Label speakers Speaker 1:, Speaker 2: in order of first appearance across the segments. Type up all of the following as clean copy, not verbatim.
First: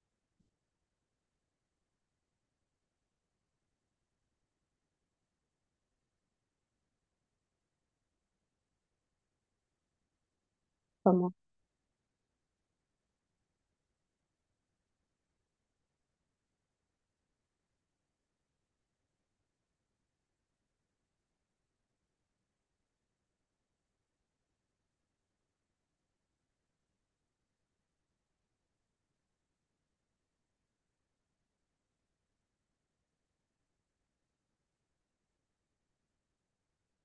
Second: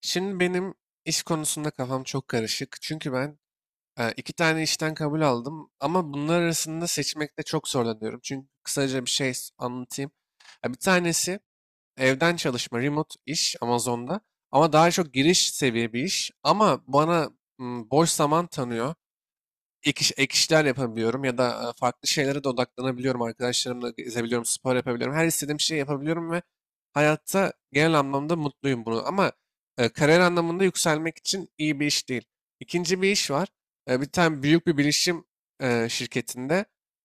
Speaker 1: Şimdi benim iş konusunda kafam çok karışık. Çünkü ben iki tane işten kabul aldım ama bunlar arasında seçmekte çok zorlanıyorum. Çünkü kısaca bir şey anlatayım. Ya bir
Speaker 2: Tamam.
Speaker 1: tanesi evden çalışma, remote iş Amazon'da, ama daha çok giriş seviye bir iş, ama bana boş zaman tanıyor. Ek işler yapabiliyorum ya da farklı şeylere de odaklanabiliyorum. Arkadaşlarımla gezebiliyorum, spor yapabiliyorum. Her istediğim şeyi yapabiliyorum ve hayatta genel anlamda mutluyum bunu. Ama kariyer anlamında yükselmek için iyi bir iş değil. İkinci bir iş var. Bir tane büyük bir bilişim şirketinde,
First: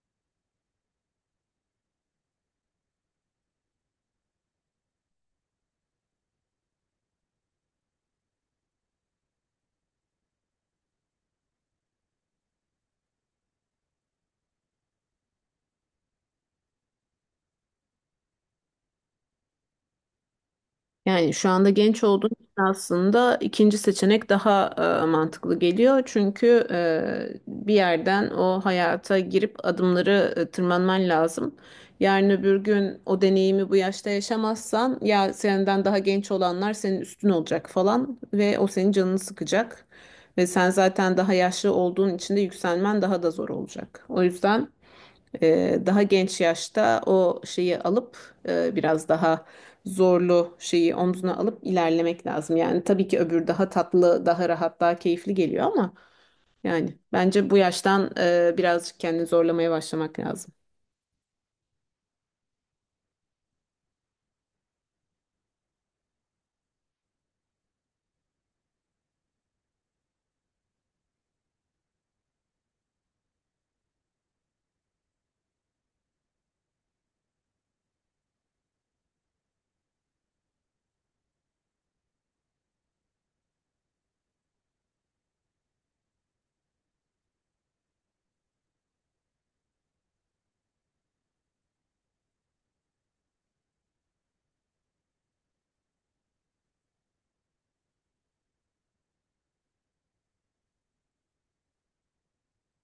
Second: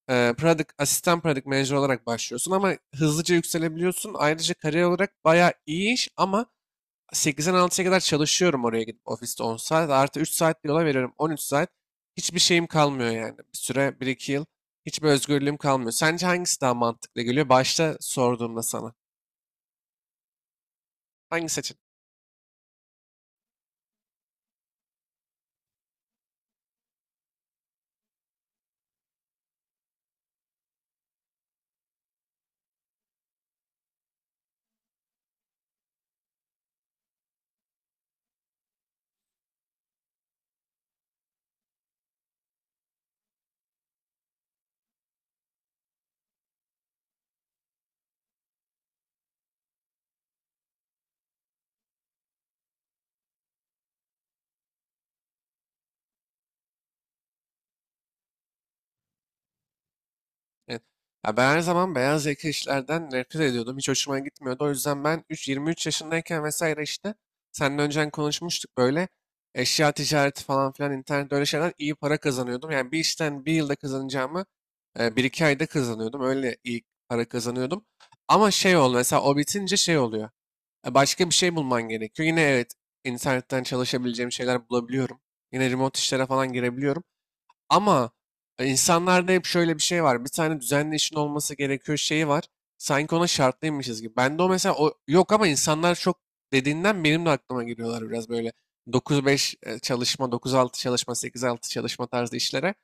Speaker 1: asistan product manager olarak başlıyorsun ama hızlıca yükselebiliyorsun. Ayrıca kariyer olarak bayağı iyi iş ama 8'den 6'ya kadar çalışıyorum, oraya gidip ofiste 10 saat. Artı 3 saat bir yola veriyorum. 13 saat. Hiçbir şeyim kalmıyor yani. Bir süre, bir iki yıl, hiçbir özgürlüğüm kalmıyor. Sence hangisi daha mantıklı geliyor? Başta sorduğumda sana.
Speaker 2: Yani
Speaker 1: Hangi
Speaker 2: şu anda
Speaker 1: seçenek?
Speaker 2: genç olduğun için aslında ikinci seçenek daha mantıklı geliyor. Çünkü bir yerden o hayata girip adımları tırmanman lazım. Yarın öbür gün o deneyimi bu yaşta yaşamazsan ya senden daha genç olanlar senin üstün olacak falan ve o senin canını sıkacak. Ve sen zaten daha yaşlı olduğun için de yükselmen daha da zor olacak. O yüzden daha genç yaşta o şeyi alıp biraz daha zorlu şeyi omzuna alıp ilerlemek lazım. Yani tabii ki öbür daha tatlı, daha rahat, daha keyifli geliyor ama yani bence bu yaştan birazcık kendini zorlamaya başlamak lazım.
Speaker 1: Evet. Ya ben her zaman beyaz yaka işlerden nefret ediyordum. Hiç hoşuma gitmiyordu. O yüzden ben 3, 23 yaşındayken vesaire işte, seninle önceden konuşmuştuk, böyle eşya ticareti falan filan internette, öyle şeyler iyi para kazanıyordum. Yani bir işten bir yılda kazanacağımı, bir iki ayda kazanıyordum. Öyle iyi para kazanıyordum. Ama şey oldu mesela, o bitince şey oluyor. Başka bir şey bulman gerekiyor. Yine evet, internetten çalışabileceğim şeyler bulabiliyorum. Yine remote işlere falan girebiliyorum. Ama insanlarda hep şöyle bir şey var. Bir tane düzenli işin olması gerekiyor şeyi var. Sanki ona şartlıymışız gibi. Ben de o mesela, o yok ama insanlar çok dediğinden benim de aklıma giriyorlar biraz, böyle 9-5 çalışma, 9-6 çalışma, 8-6 çalışma tarzı işlere.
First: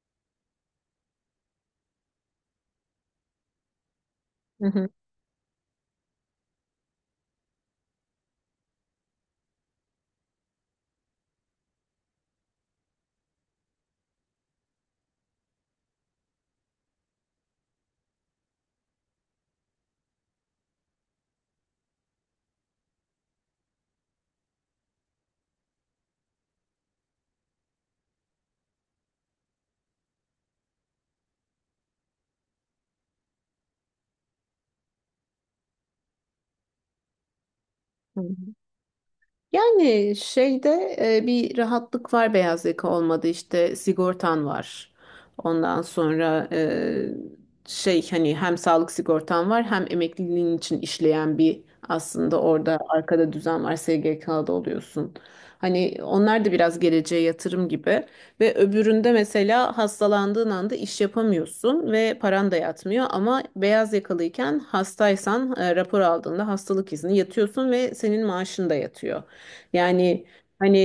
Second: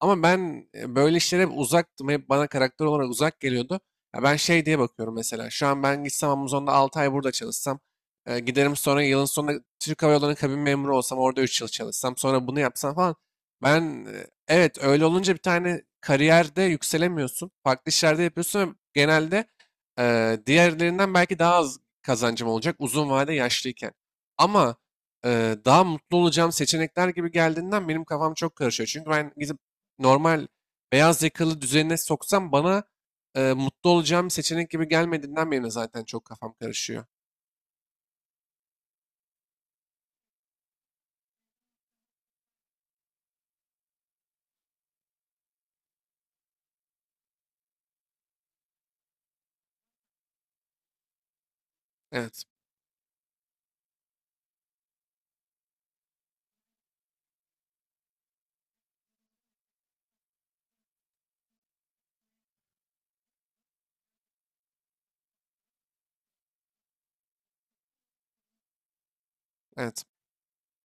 Speaker 1: Ama ben böyle işlere hep uzaktım. Hep bana karakter olarak uzak geliyordu. Ya ben şey
Speaker 2: Hı
Speaker 1: diye
Speaker 2: hı.
Speaker 1: bakıyorum mesela. Şu an ben gitsem Amazon'da 6 ay burada çalışsam. Giderim sonra, yılın sonunda Türk Hava Yolları'nın kabin memuru olsam. Orada 3 yıl çalışsam. Sonra bunu yapsam falan. Ben evet öyle olunca bir tane kariyerde yükselemiyorsun. Farklı işlerde yapıyorsun ve genelde, diğerlerinden belki daha az kazancım olacak uzun vade, yaşlıyken. Ama daha mutlu olacağım seçenekler gibi geldiğinden benim kafam çok karışıyor. Çünkü ben gidip normal beyaz yakalı düzenine soksam, bana mutlu olacağım bir seçenek gibi gelmediğinden beri zaten çok kafam karışıyor.
Speaker 2: Hı. Yani şeyde bir rahatlık var, beyaz yaka olmadı işte sigortan var. Ondan sonra şey, hani hem sağlık sigortan var hem emekliliğin için işleyen bir, aslında
Speaker 1: Evet,
Speaker 2: orada arkada düzen var, SGK'da oluyorsun. Hani onlar da biraz geleceğe yatırım gibi ve öbüründe mesela hastalandığın anda iş yapamıyorsun ve paran da yatmıyor, ama beyaz yakalıyken hastaysan rapor aldığında hastalık izni yatıyorsun ve senin maaşın da yatıyor.
Speaker 1: evet,
Speaker 2: Yani hani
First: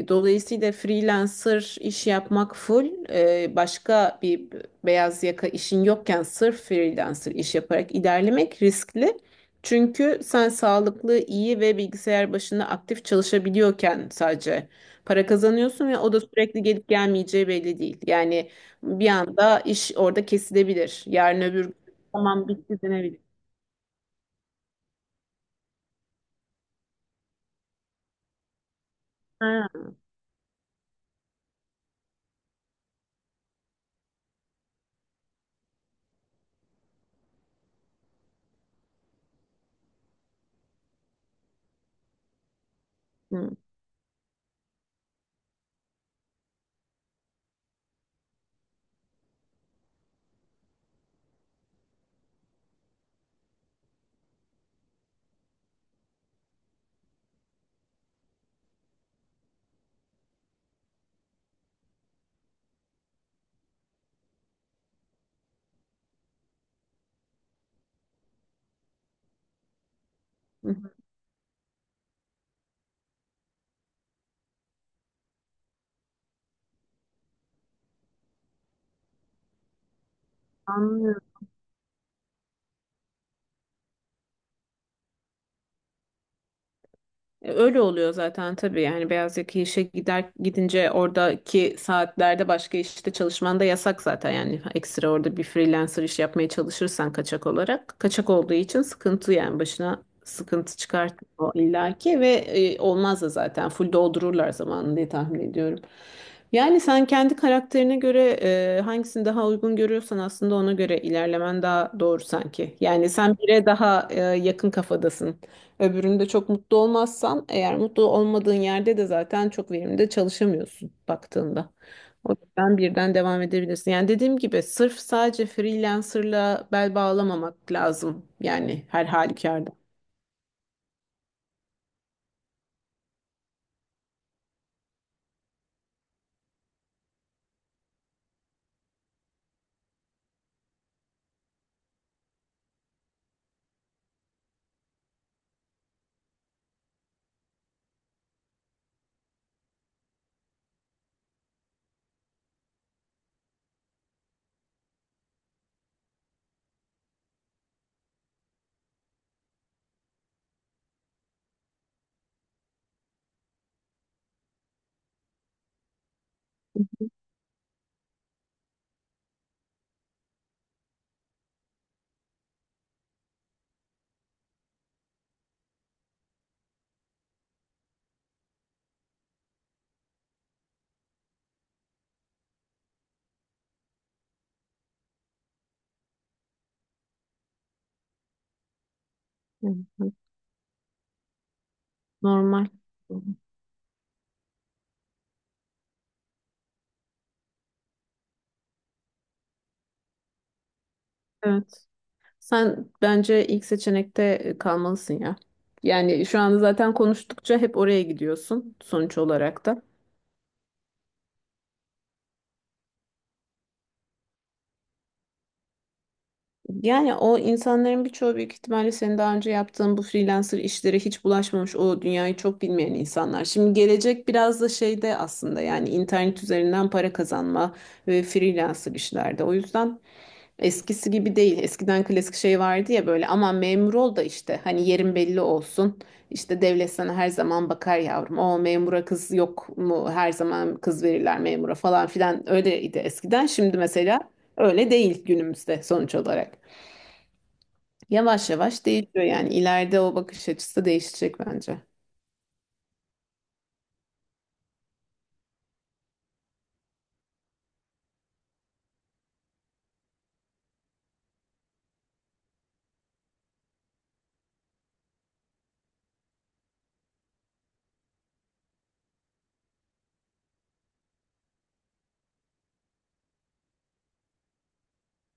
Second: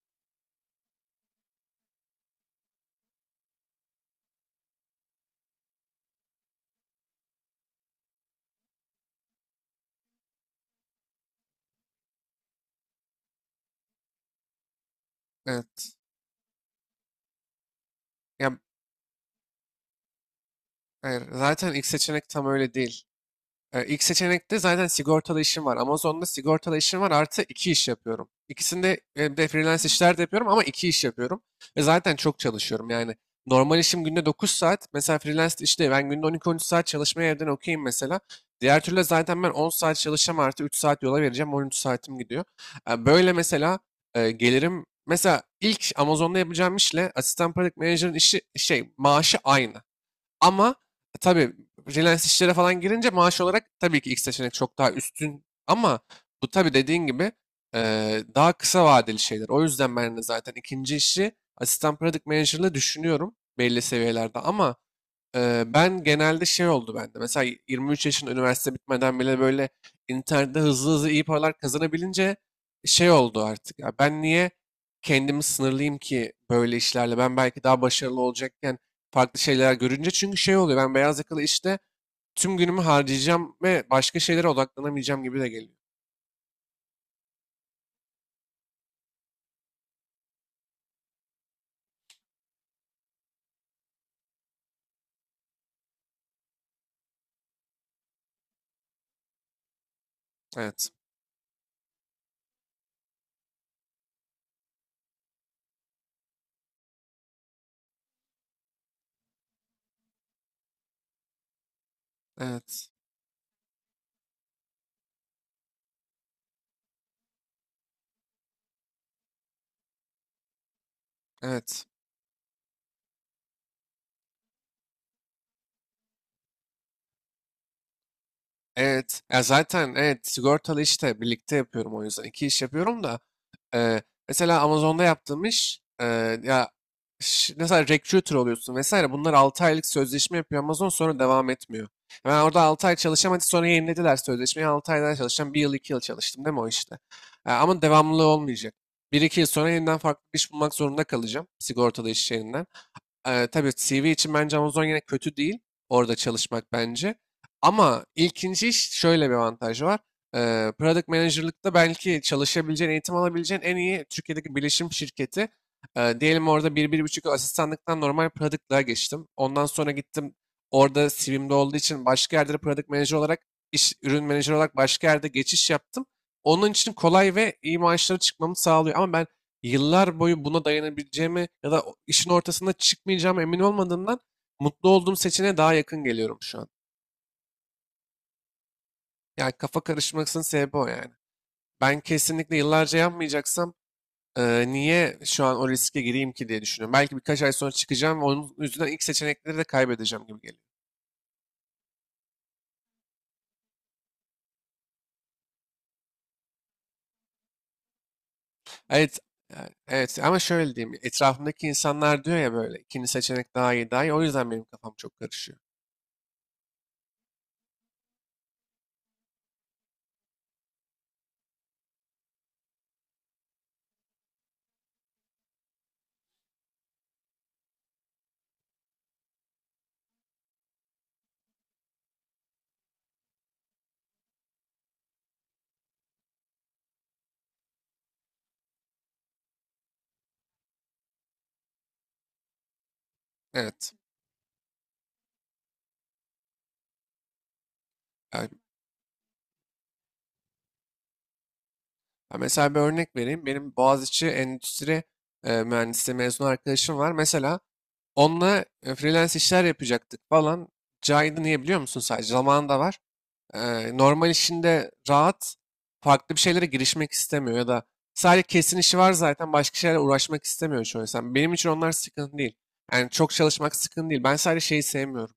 Speaker 2: dolayısıyla freelancer iş yapmak full başka bir, beyaz yaka işin yokken sırf freelancer iş yaparak ilerlemek riskli. Çünkü sen sağlıklı, iyi ve bilgisayar başında aktif çalışabiliyorken sadece para kazanıyorsun
Speaker 1: evet.
Speaker 2: ve o da sürekli gelip gelmeyeceği belli değil. Yani
Speaker 1: Ya,
Speaker 2: bir anda iş orada kesilebilir.
Speaker 1: hayır,
Speaker 2: Yarın öbür
Speaker 1: zaten
Speaker 2: gün
Speaker 1: ilk seçenek tam
Speaker 2: tamam
Speaker 1: öyle
Speaker 2: bitti
Speaker 1: değil.
Speaker 2: denebilir.
Speaker 1: İlk seçenekte zaten sigortalı işim var. Amazon'da sigortalı işim var, artı iki iş yapıyorum. İkisinde bir de freelance
Speaker 2: Ha.
Speaker 1: işler de yapıyorum ama iki iş yapıyorum. Ve zaten çok çalışıyorum yani. Normal işim günde 9 saat. Mesela freelance işte ben günde 12 üç saat çalışmaya evden okeyim mesela. Diğer türlü zaten ben 10 saat çalışacağım, artı 3 saat yola vereceğim. 13 saatim gidiyor. Böyle
Speaker 2: Hı.
Speaker 1: mesela gelirim. Mesela ilk Amazon'da yapacağım işle asistan product manager'ın işi, şey, maaşı aynı. Ama tabii freelance işlere falan girince maaş olarak tabii ki ilk seçenek çok daha üstün. Ama bu tabii dediğin gibi, daha kısa vadeli şeyler. O yüzden ben de zaten ikinci işi asistan product manager'la düşünüyorum belli seviyelerde. Ama ben genelde şey oldu bende. Mesela 23 yaşın, üniversite bitmeden bile böyle internette
Speaker 2: Hı.
Speaker 1: hızlı hızlı iyi paralar kazanabilince şey oldu artık. Ya ben niye kendimi sınırlayayım ki böyle işlerle? Ben belki daha başarılı olacakken farklı şeyler görünce, çünkü şey oluyor, ben beyaz
Speaker 2: Anlıyorum.
Speaker 1: yakalı işte tüm günümü harcayacağım ve başka şeylere odaklanamayacağım gibi de geliyor.
Speaker 2: Öyle oluyor zaten tabii. Yani beyaz yaka işe gider gidince oradaki saatlerde başka işte çalışman da yasak zaten. Yani ekstra orada bir freelancer iş yapmaya çalışırsan kaçak olarak, kaçak olduğu için sıkıntı. Yani başına sıkıntı
Speaker 1: Evet.
Speaker 2: çıkartıyor o illaki ve olmaz da, zaten full doldururlar zamanını diye tahmin ediyorum. Yani sen kendi karakterine göre hangisini daha uygun görüyorsan aslında ona göre ilerlemen daha doğru sanki.
Speaker 1: Evet.
Speaker 2: Yani sen bire daha yakın kafadasın. Öbüründe çok mutlu olmazsan, eğer mutlu olmadığın yerde de zaten çok verimli de çalışamıyorsun baktığında.
Speaker 1: Evet.
Speaker 2: O yüzden birden devam edebilirsin. Yani dediğim gibi sırf sadece freelancerla bel bağlamamak lazım. Yani her
Speaker 1: Evet. Ya
Speaker 2: halükarda.
Speaker 1: zaten evet, sigortalı işte birlikte yapıyorum o yüzden. İki iş yapıyorum da, Eee, mesela Amazon'da yaptığım iş, ya mesela recruiter oluyorsun vesaire, bunlar 6 aylık sözleşme yapıyor Amazon, sonra devam etmiyor. Ben orada 6 ay çalışamadı, sonra yenilediler sözleşmeyi, 6 ay daha çalışacağım, bir yıl 2 yıl çalıştım değil mi o işte. Ama devamlılığı olmayacak, bir iki yıl sonra yeniden farklı bir iş bulmak zorunda kalacağım sigortalı iş yerinden. Tabii CV için bence Amazon yine kötü değil. Orada çalışmak bence. Ama ilkinci iş şöyle bir avantajı var. Product manager'lıkta belki çalışabileceğin, eğitim alabileceğin en iyi Türkiye'deki bilişim şirketi. Diyelim orada bir, 1,5 yıl asistanlıktan normal product'lığa geçtim. Ondan sonra gittim, orada CV'mde olduğu için başka yerde de product manager olarak, iş, ürün menajer olarak başka yerde geçiş yaptım. Onun için kolay ve iyi maaşları çıkmamı sağlıyor. Ama ben yıllar boyu buna dayanabileceğime ya da işin ortasında çıkmayacağım emin olmadığımdan mutlu olduğum seçeneğe daha yakın geliyorum şu an. Yani
Speaker 2: Hı
Speaker 1: kafa
Speaker 2: hı.
Speaker 1: karışmasının sebebi o yani. Ben kesinlikle
Speaker 2: Normal.
Speaker 1: yıllarca yapmayacaksam, niye şu an o riske gireyim ki diye düşünüyorum. Belki birkaç ay sonra çıkacağım ve onun yüzünden ilk seçenekleri de kaybedeceğim gibi geliyor.
Speaker 2: Evet. Sen bence ilk seçenekte kalmalısın ya. Yani şu anda zaten konuştukça hep oraya gidiyorsun
Speaker 1: Evet,
Speaker 2: sonuç olarak
Speaker 1: yani
Speaker 2: da.
Speaker 1: evet, ama şöyle diyeyim. Etrafımdaki insanlar diyor ya, böyle ikinci seçenek daha iyi, daha iyi. O yüzden benim kafam çok karışıyor.
Speaker 2: Yani o insanların birçoğu büyük ihtimalle senin daha önce yaptığın bu freelancer işlere hiç bulaşmamış, o dünyayı çok bilmeyen insanlar. Şimdi gelecek biraz da şeyde aslında, yani internet üzerinden para kazanma ve freelancer işlerde. O yüzden eskisi gibi değil. Eskiden klasik şey vardı ya, böyle aman memur ol da işte hani yerin belli olsun. İşte devlet sana her zaman bakar yavrum. O memura kız yok mu? Her zaman kız verirler memura falan filan. Öyleydi eskiden. Şimdi
Speaker 1: Evet.
Speaker 2: mesela öyle değil günümüzde sonuç olarak.
Speaker 1: Yani,
Speaker 2: Yavaş yavaş değişiyor yani. İleride o bakış açısı değişecek bence.
Speaker 1: ha, mesela bir örnek vereyim. Benim Boğaziçi Endüstri Mühendisliği mezun arkadaşım var. Mesela onunla freelance işler yapacaktık falan. Caydı, niye biliyor musun? Sadece zamanı da var. Normal işinde rahat, farklı bir şeylere girişmek istemiyor ya da sadece kesin işi var, zaten başka şeylerle uğraşmak istemiyor çoğu insan. Benim için onlar sıkıntı değil. Yani çok çalışmak sıkıntı değil. Ben sadece şeyi sevmiyorum.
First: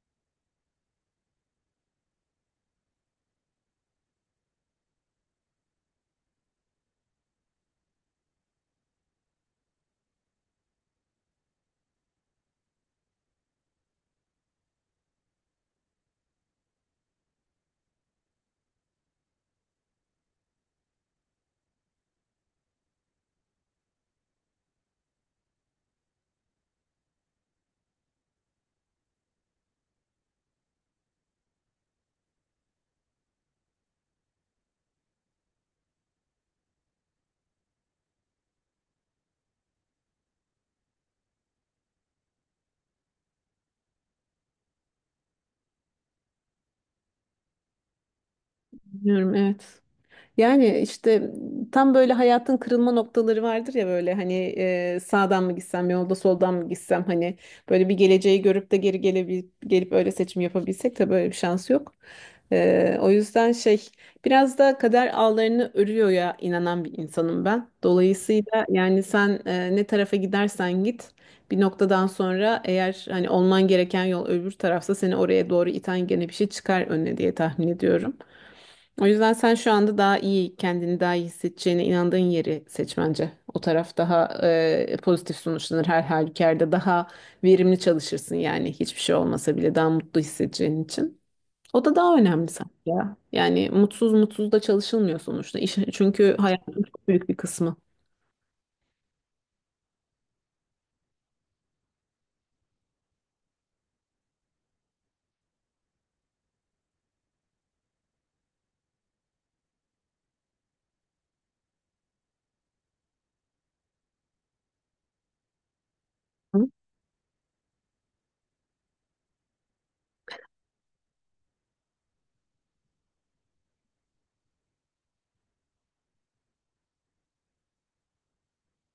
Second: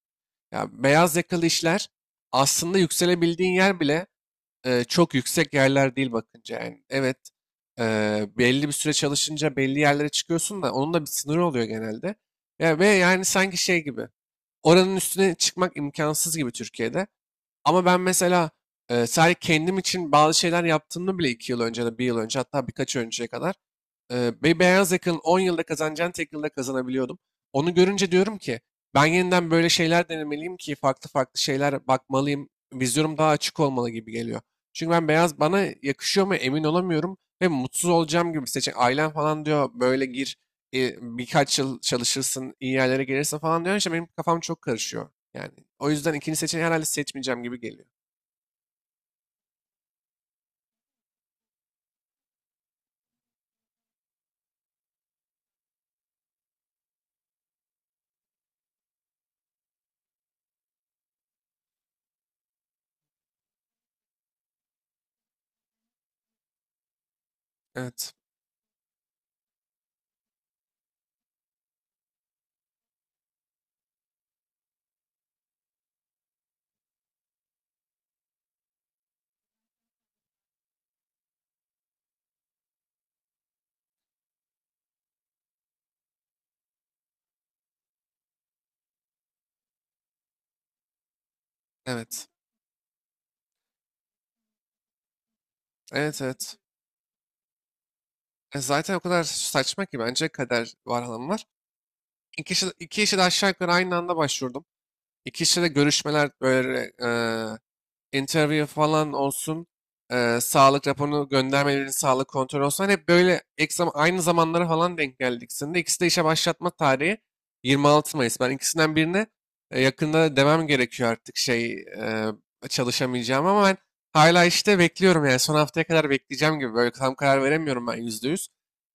Speaker 1: Ya beyaz yakalı işler aslında yükselebildiğin yer bile çok yüksek yerler değil bakınca yani. Evet, e, belli bir süre çalışınca belli yerlere çıkıyorsun da onun da bir sınırı oluyor genelde. Ya, ve yani sanki şey gibi, oranın üstüne çıkmak imkansız gibi Türkiye'de. Ama ben mesela sadece kendim için bazı şeyler yaptığımda bile, 2 yıl önce de, 1 yıl önce, hatta birkaç önceye kadar, bir beyaz yakanın 10 yılda kazanacağını tek yılda kazanabiliyordum. Onu görünce diyorum ki, ben yeniden böyle şeyler denemeliyim ki farklı farklı şeyler bakmalıyım. Vizyonum daha açık olmalı gibi geliyor. Çünkü ben, beyaz bana yakışıyor mu emin olamıyorum ve mutsuz olacağım gibi, seçen ailem falan diyor böyle gir, birkaç yıl çalışırsın iyi yerlere gelirsin falan diyor. İşte benim kafam çok karışıyor. Yani o yüzden ikinci seçeneği herhalde seçmeyeceğim gibi geliyor.
Speaker 2: Bilmiyorum, evet. Yani işte tam böyle hayatın kırılma noktaları vardır ya, böyle hani sağdan mı gitsem yolda, soldan mı gitsem, hani böyle bir geleceği görüp de geri gelebil gelip öyle seçim yapabilsek. Tabii böyle bir şans yok. O yüzden şey, biraz da kader ağlarını örüyor ya, inanan bir insanım ben.
Speaker 1: Evet.
Speaker 2: Dolayısıyla yani sen ne tarafa gidersen git bir noktadan sonra, eğer hani olman gereken yol öbür tarafsa, seni oraya doğru iten gene bir şey çıkar önüne diye tahmin ediyorum. O yüzden sen şu anda daha iyi, kendini daha iyi hissedeceğine inandığın yeri seç bence. O taraf daha pozitif sonuçlanır her halükarda. Daha verimli çalışırsın, yani hiçbir şey olmasa bile daha mutlu hissedeceğin için. O da daha
Speaker 1: Evet.
Speaker 2: önemli sanki ya. Yani mutsuz mutsuz da çalışılmıyor sonuçta. İş,
Speaker 1: Evet,
Speaker 2: çünkü
Speaker 1: evet.
Speaker 2: hayatın çok büyük bir kısmı.
Speaker 1: Zaten o kadar saçma ki, bence kader var, hanım var. İki işe de aşağı yukarı aynı anda başvurdum. İki işe de görüşmeler böyle, interview falan olsun, sağlık raporunu göndermelerin, sağlık kontrolü olsun. Hani hep böyle, aynı zamanlara falan denk geldik. Senin ikisi de işe başlatma
Speaker 2: Hı?
Speaker 1: tarihi 26 Mayıs. Ben ikisinden birine yakında demem gerekiyor artık, şey, çalışamayacağım ama ben hala işte bekliyorum yani, son haftaya kadar bekleyeceğim gibi, böyle tam karar veremiyorum ben %100.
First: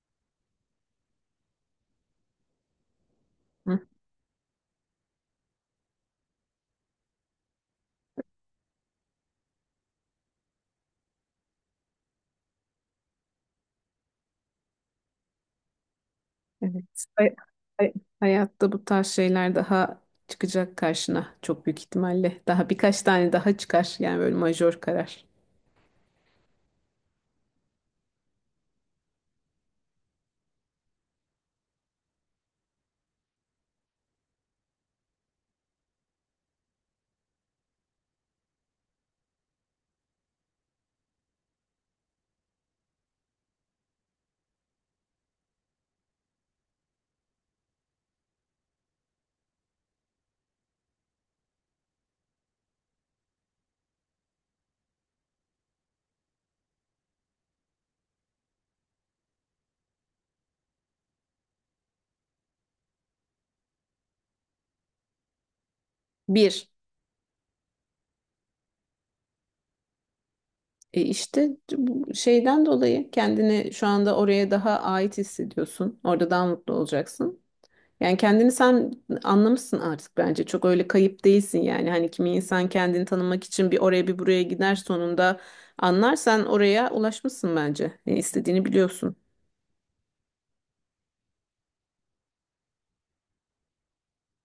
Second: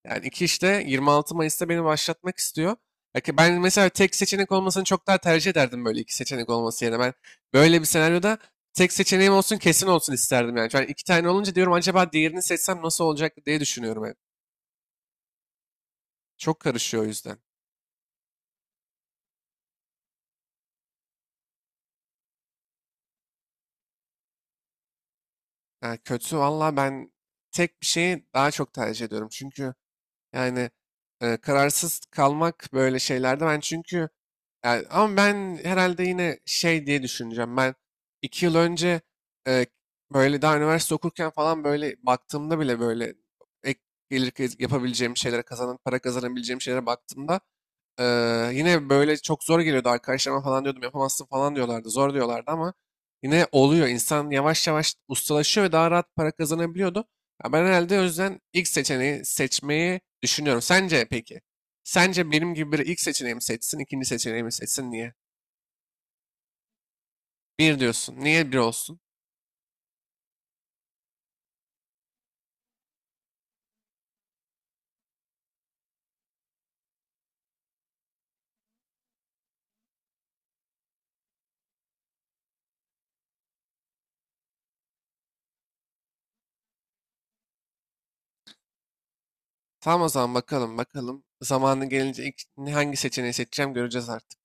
Speaker 1: Yani iki işte 26 Mayıs'ta beni başlatmak istiyor. Ya ki ben
Speaker 2: Hı.
Speaker 1: mesela tek seçenek olmasını çok daha tercih ederdim, böyle iki seçenek olması yerine. Ben böyle bir senaryoda tek seçeneğim olsun, kesin olsun isterdim yani. Yani iki tane olunca diyorum acaba diğerini seçsem nasıl olacak diye düşünüyorum hep. Çok
Speaker 2: Evet.
Speaker 1: karışıyor o yüzden.
Speaker 2: Hay- Hayatta bu tarz şeyler daha çıkacak karşına çok büyük ihtimalle. Daha birkaç tane daha çıkar yani, böyle majör karar.
Speaker 1: Yani kötü valla, ben tek bir şeyi daha çok tercih ediyorum. Çünkü, yani kararsız kalmak böyle şeylerde ben çünkü yani, ama ben herhalde yine şey diye düşüneceğim. Ben 2 yıl önce, e, böyle daha üniversite okurken falan, böyle baktığımda bile, böyle ek gelir yapabileceğim şeylere, kazanan para kazanabileceğim şeylere baktığımda, e, yine böyle çok zor geliyordu, arkadaşlarıma falan diyordum, yapamazsın falan diyorlardı, zor diyorlardı ama yine oluyor. İnsan yavaş yavaş ustalaşıyor ve daha rahat para kazanabiliyordu. Ya ben herhalde o yüzden ilk seçeneği seçmeyi düşünüyorum. Sence peki? Sence benim gibi biri ilk seçeneği seçsin, ikinci seçeneği seçsin? Niye?
Speaker 2: Bir.
Speaker 1: Bir diyorsun. Niye bir olsun?
Speaker 2: E işte bu şeyden dolayı kendini şu anda oraya daha ait hissediyorsun. Orada daha mutlu olacaksın. Yani kendini sen anlamışsın artık bence. Çok öyle kayıp değilsin yani. Hani kimi insan kendini tanımak için bir oraya bir buraya gider, sonunda anlarsan oraya ulaşmışsın bence. Ne istediğini biliyorsun.
Speaker 1: Tamam, o zaman bakalım bakalım. Zamanı gelince ilk hangi seçeneği seçeceğim göreceğiz artık.